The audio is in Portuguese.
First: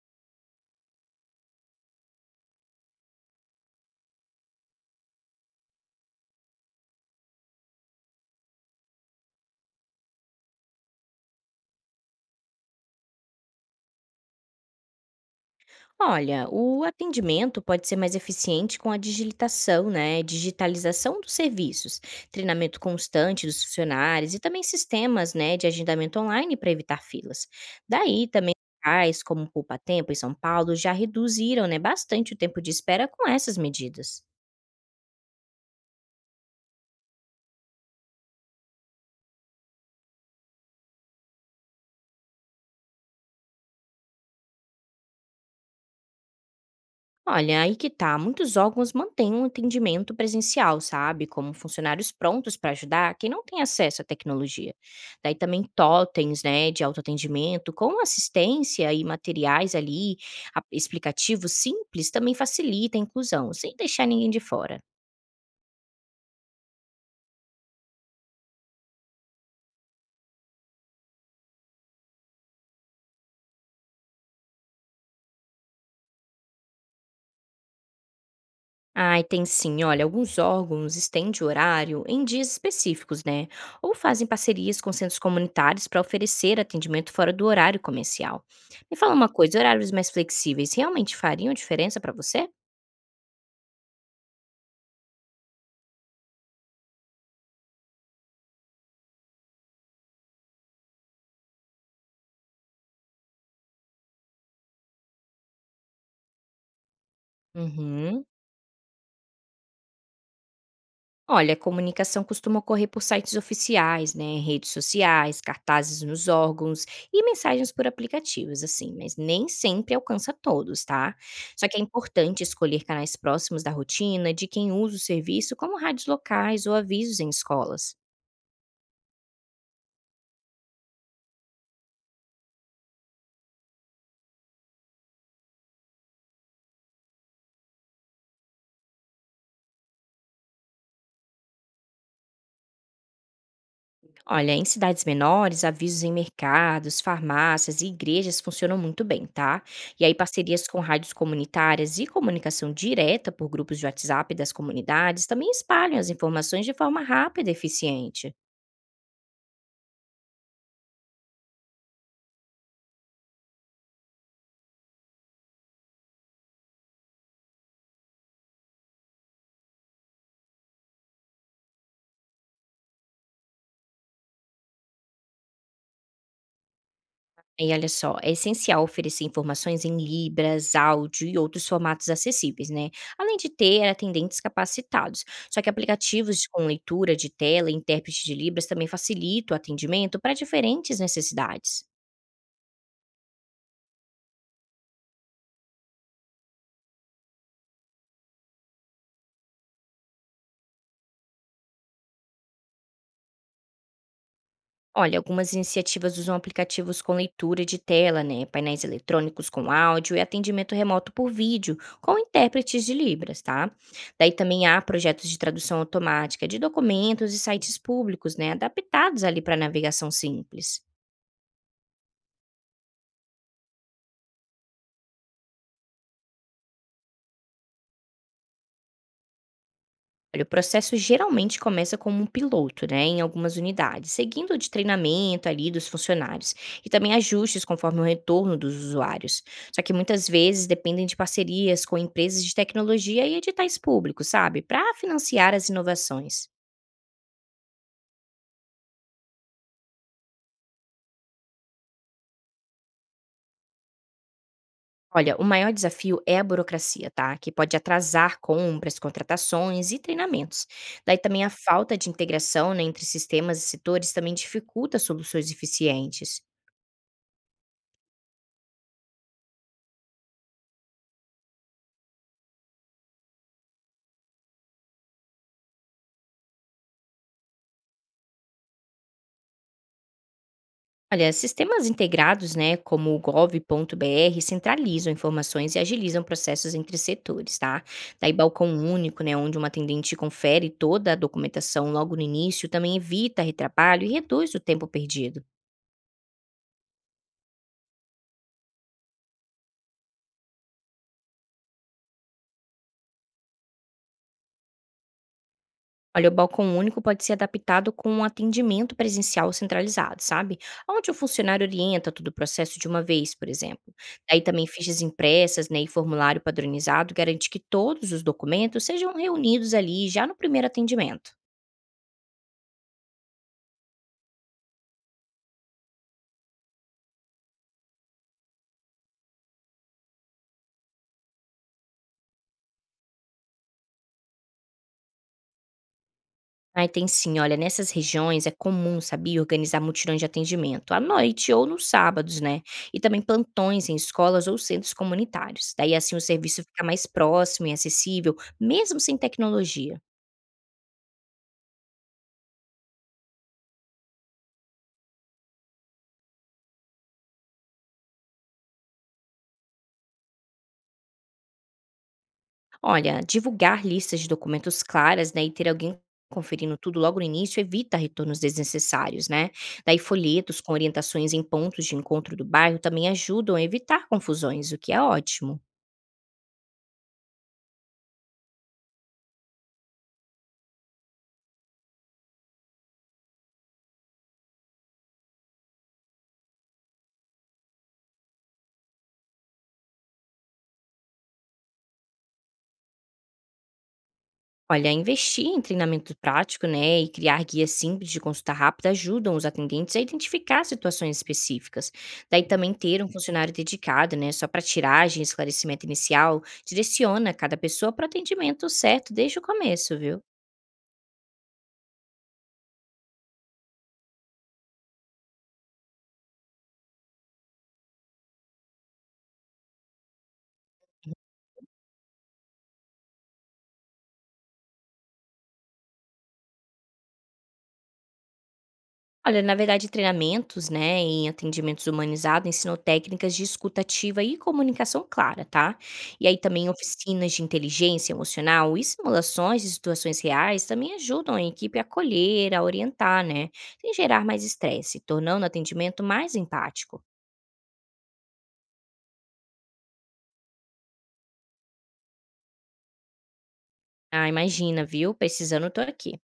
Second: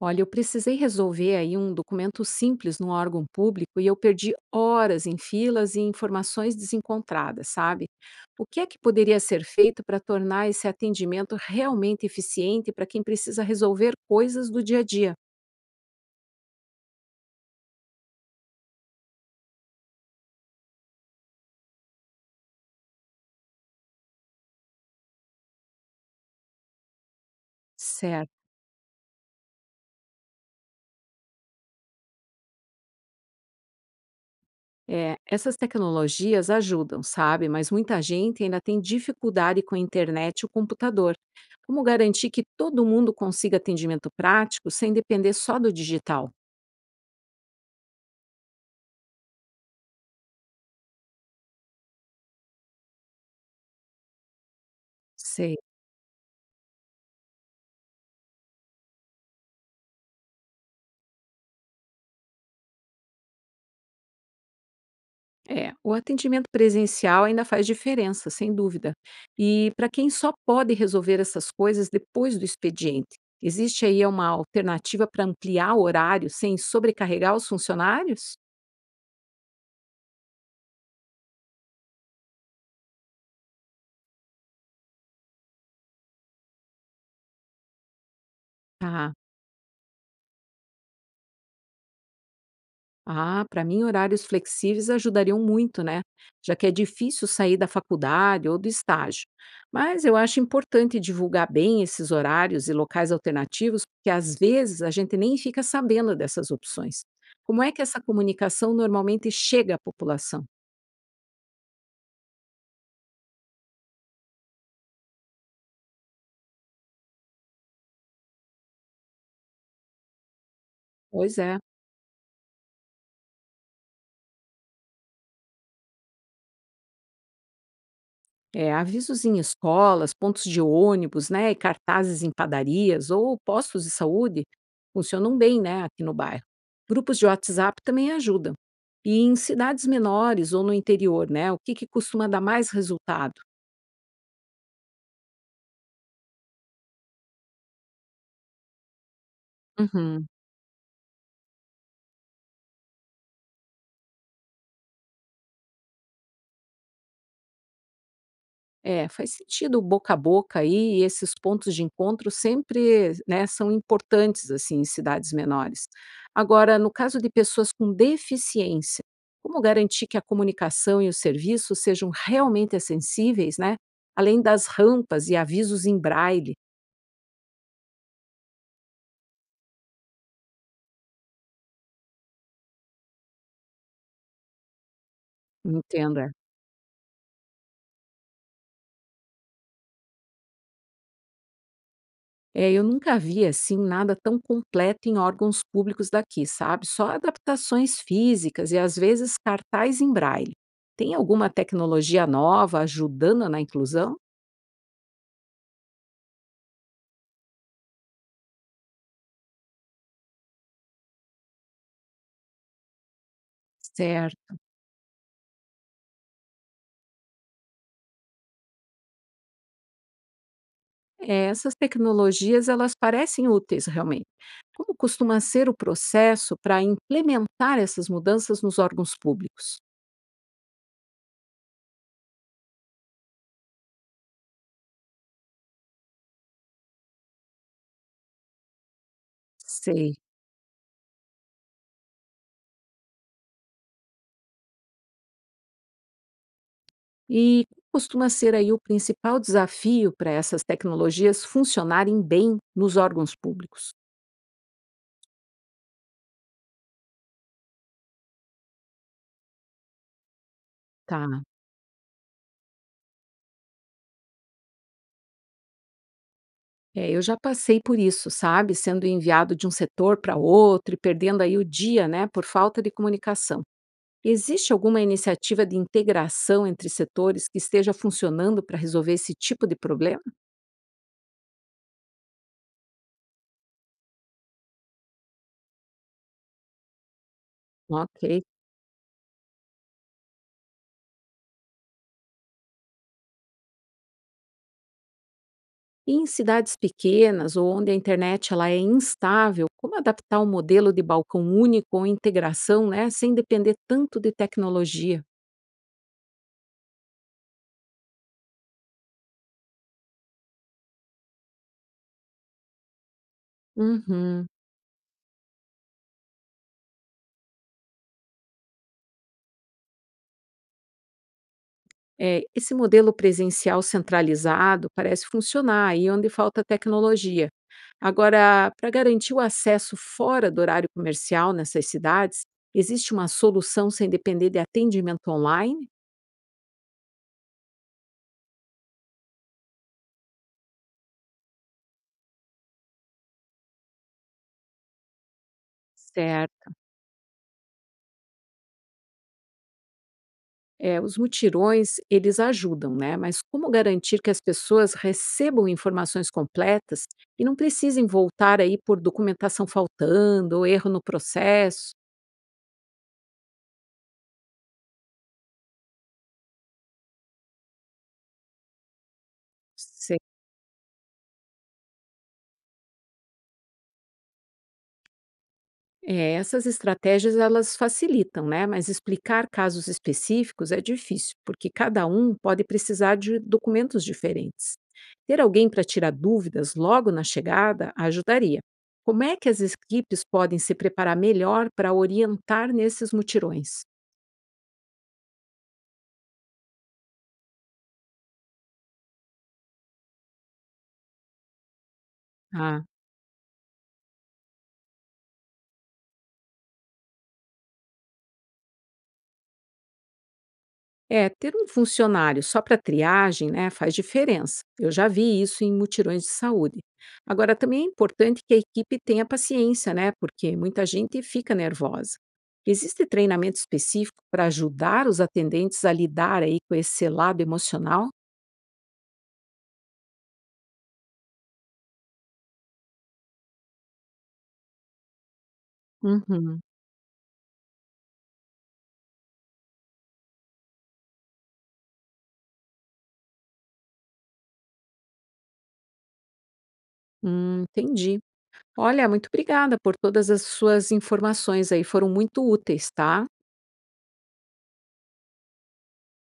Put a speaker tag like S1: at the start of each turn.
S1: Olha, eu precisei resolver aí um documento simples num órgão público e eu perdi horas em filas e informações desencontradas, sabe? O que é que poderia ser feito para tornar esse atendimento realmente eficiente para quem precisa resolver coisas do dia a dia?
S2: Olha, o atendimento pode ser mais eficiente com a digitação, né? Digitalização dos serviços, treinamento constante dos funcionários e também sistemas, né, de agendamento online para evitar filas. Daí
S1: Certo.
S2: também locais como Poupa Tempo em São Paulo já reduziram, né, bastante o tempo de espera com essas medidas.
S1: É, essas tecnologias ajudam, sabe? Mas muita gente ainda tem dificuldade com a internet e o computador. Como garantir que todo mundo consiga atendimento prático sem depender só do digital?
S2: Olha, aí que tá. Muitos órgãos mantêm um atendimento presencial, sabe? Como funcionários prontos para ajudar quem não tem acesso à tecnologia. Daí
S1: Sei.
S2: também totens, né, de autoatendimento, com assistência e materiais ali, explicativos simples, também facilita a inclusão, sem deixar ninguém de fora.
S1: É, o atendimento presencial ainda faz diferença, sem dúvida. E para quem só pode resolver essas coisas depois do expediente, existe aí uma alternativa para ampliar o horário sem sobrecarregar os funcionários?
S2: Ai, tem sim. Olha, alguns órgãos estendem o horário em dias específicos, né? Ou fazem parcerias com centros comunitários para oferecer atendimento fora do horário comercial. Me fala
S1: Tá.
S2: uma coisa, horários mais flexíveis realmente fariam diferença para você?
S1: Ah, para mim, horários flexíveis ajudariam muito, né? Já que é difícil sair da faculdade ou do estágio. Mas eu acho importante divulgar bem esses horários e locais alternativos, porque às vezes a gente nem fica sabendo dessas opções. Como é que essa
S2: Uhum.
S1: comunicação normalmente chega à população?
S2: Olha, a comunicação costuma ocorrer por sites oficiais, né, redes sociais, cartazes nos órgãos e mensagens por aplicativos, assim, mas nem sempre alcança todos, tá?
S1: Pois é.
S2: Só que é importante escolher canais próximos da rotina de quem usa o serviço, como rádios locais ou avisos em escolas.
S1: É, avisos em escolas, pontos de ônibus, né, e cartazes em padarias ou postos de saúde funcionam bem, né, aqui no bairro. Grupos de WhatsApp também ajudam. E em cidades menores ou no interior, né, o que costuma dar mais resultado?
S2: Olha, em cidades menores, avisos em mercados, farmácias e igrejas funcionam muito bem, tá? E aí,
S1: Uhum.
S2: parcerias com rádios comunitárias e comunicação direta por grupos de WhatsApp das comunidades também espalham as informações de forma rápida e eficiente.
S1: É, faz sentido o boca a boca aí, e esses pontos de encontro sempre, né, são importantes assim em cidades menores. Agora, no caso de pessoas com deficiência, como garantir que a comunicação e o serviço sejam realmente acessíveis, né? Além das rampas e avisos em braille,
S2: E olha só, é essencial oferecer informações em libras, áudio e outros formatos acessíveis, né? Além de ter atendentes capacitados. Só que
S1: entenda.
S2: aplicativos com leitura de tela e intérprete de libras também facilitam o atendimento para diferentes necessidades.
S1: É, eu nunca vi assim nada tão completo em órgãos públicos daqui, sabe? Só adaptações físicas e às vezes cartaz em braille. Tem alguma tecnologia nova ajudando na inclusão?
S2: Olha, algumas iniciativas usam aplicativos com leitura de tela, né? Painéis eletrônicos com áudio e atendimento remoto por vídeo, com intérpretes de Libras, tá? Daí
S1: Certo.
S2: também há projetos de tradução automática de documentos e sites públicos, né? Adaptados ali para navegação simples.
S1: É, essas tecnologias elas parecem úteis realmente. Como costuma ser o processo para implementar essas mudanças nos órgãos públicos?
S2: Olha, o processo geralmente começa como um piloto, né, em algumas unidades, seguindo de treinamento ali dos funcionários e também ajustes conforme o retorno dos usuários. Só que
S1: Sei.
S2: muitas vezes dependem de parcerias com empresas de tecnologia e editais públicos, sabe, para financiar as inovações.
S1: E qual costuma ser aí o principal desafio para essas tecnologias funcionarem bem nos órgãos públicos?
S2: Olha, o maior desafio é a burocracia, tá? Que pode atrasar compras, contratações e treinamentos. Daí também
S1: Tá.
S2: a falta de integração, né, entre sistemas e setores também dificulta soluções eficientes.
S1: É, eu já passei por isso, sabe? Sendo enviado de um setor para outro e perdendo aí o dia, né? Por falta de comunicação. Existe alguma iniciativa de integração entre setores que esteja funcionando para resolver esse tipo de problema?
S2: Olha, sistemas integrados, né, como o gov.br, centralizam informações e agilizam processos entre setores, tá? Daí,
S1: Ok.
S2: balcão único, né, onde uma atendente confere toda a documentação logo no início, também evita retrabalho e reduz o tempo perdido.
S1: E em cidades pequenas ou onde a internet ela é instável, como adaptar um modelo de balcão único ou integração, né? Sem depender tanto de tecnologia?
S2: Olha, o balcão único pode ser adaptado com um atendimento presencial centralizado, sabe? Onde o funcionário orienta todo o processo de uma vez, por exemplo. Daí
S1: Uhum.
S2: também fichas impressas, né, e formulário padronizado garante que todos os documentos sejam reunidos ali já no primeiro atendimento.
S1: É, esse modelo presencial centralizado parece funcionar aí onde falta tecnologia. Agora, para garantir o acesso fora do horário comercial nessas cidades, existe uma solução sem depender de atendimento online?
S2: Ai, tem sim. Olha, nessas regiões é comum, sabia, organizar mutirões de atendimento à noite ou nos sábados, né? E também plantões em escolas ou centros comunitários. Daí, assim, o serviço
S1: Certo.
S2: fica mais próximo e acessível, mesmo sem tecnologia.
S1: É, os mutirões, eles ajudam, né? Mas como garantir que as pessoas recebam informações completas e não precisem voltar aí por documentação faltando, ou erro no processo?
S2: Olha, divulgar listas de documentos claras, né, e ter alguém conferindo tudo logo no início evita retornos desnecessários, né? Daí, folhetos com orientações em pontos de encontro do bairro também ajudam a evitar confusões, o que é ótimo.
S1: É, essas estratégias elas facilitam, né? Mas explicar casos específicos é difícil, porque cada um pode precisar de documentos diferentes. Ter alguém para tirar dúvidas logo na chegada ajudaria. Como é que as equipes podem se preparar melhor para orientar nesses mutirões?
S2: Olha, investir em treinamento prático, né, e criar guias simples de consulta rápida ajudam os atendentes a identificar situações específicas. Daí também
S1: Ah,
S2: ter um funcionário dedicado, né, só para tiragem, esclarecimento inicial, direciona cada pessoa para o atendimento certo desde o começo, viu?
S1: É, ter um funcionário só para triagem, né, faz diferença. Eu já vi isso em mutirões de saúde. Agora, também é importante que a equipe tenha paciência, né, porque muita gente fica nervosa. Existe treinamento específico para ajudar os atendentes a lidar aí com esse lado emocional?
S2: Olha, na verdade, treinamentos, né, em atendimentos humanizados ensinam técnicas de escuta ativa e comunicação clara, tá? E aí
S1: Uhum.
S2: também oficinas de inteligência emocional e simulações de situações reais também ajudam a equipe a acolher, a orientar, né, sem gerar mais estresse, tornando o atendimento mais empático.
S1: Entendi. Olha, muito obrigada por todas as suas informações aí, foram muito úteis, tá?
S2: Ah, imagina, viu? Precisando, tô aqui.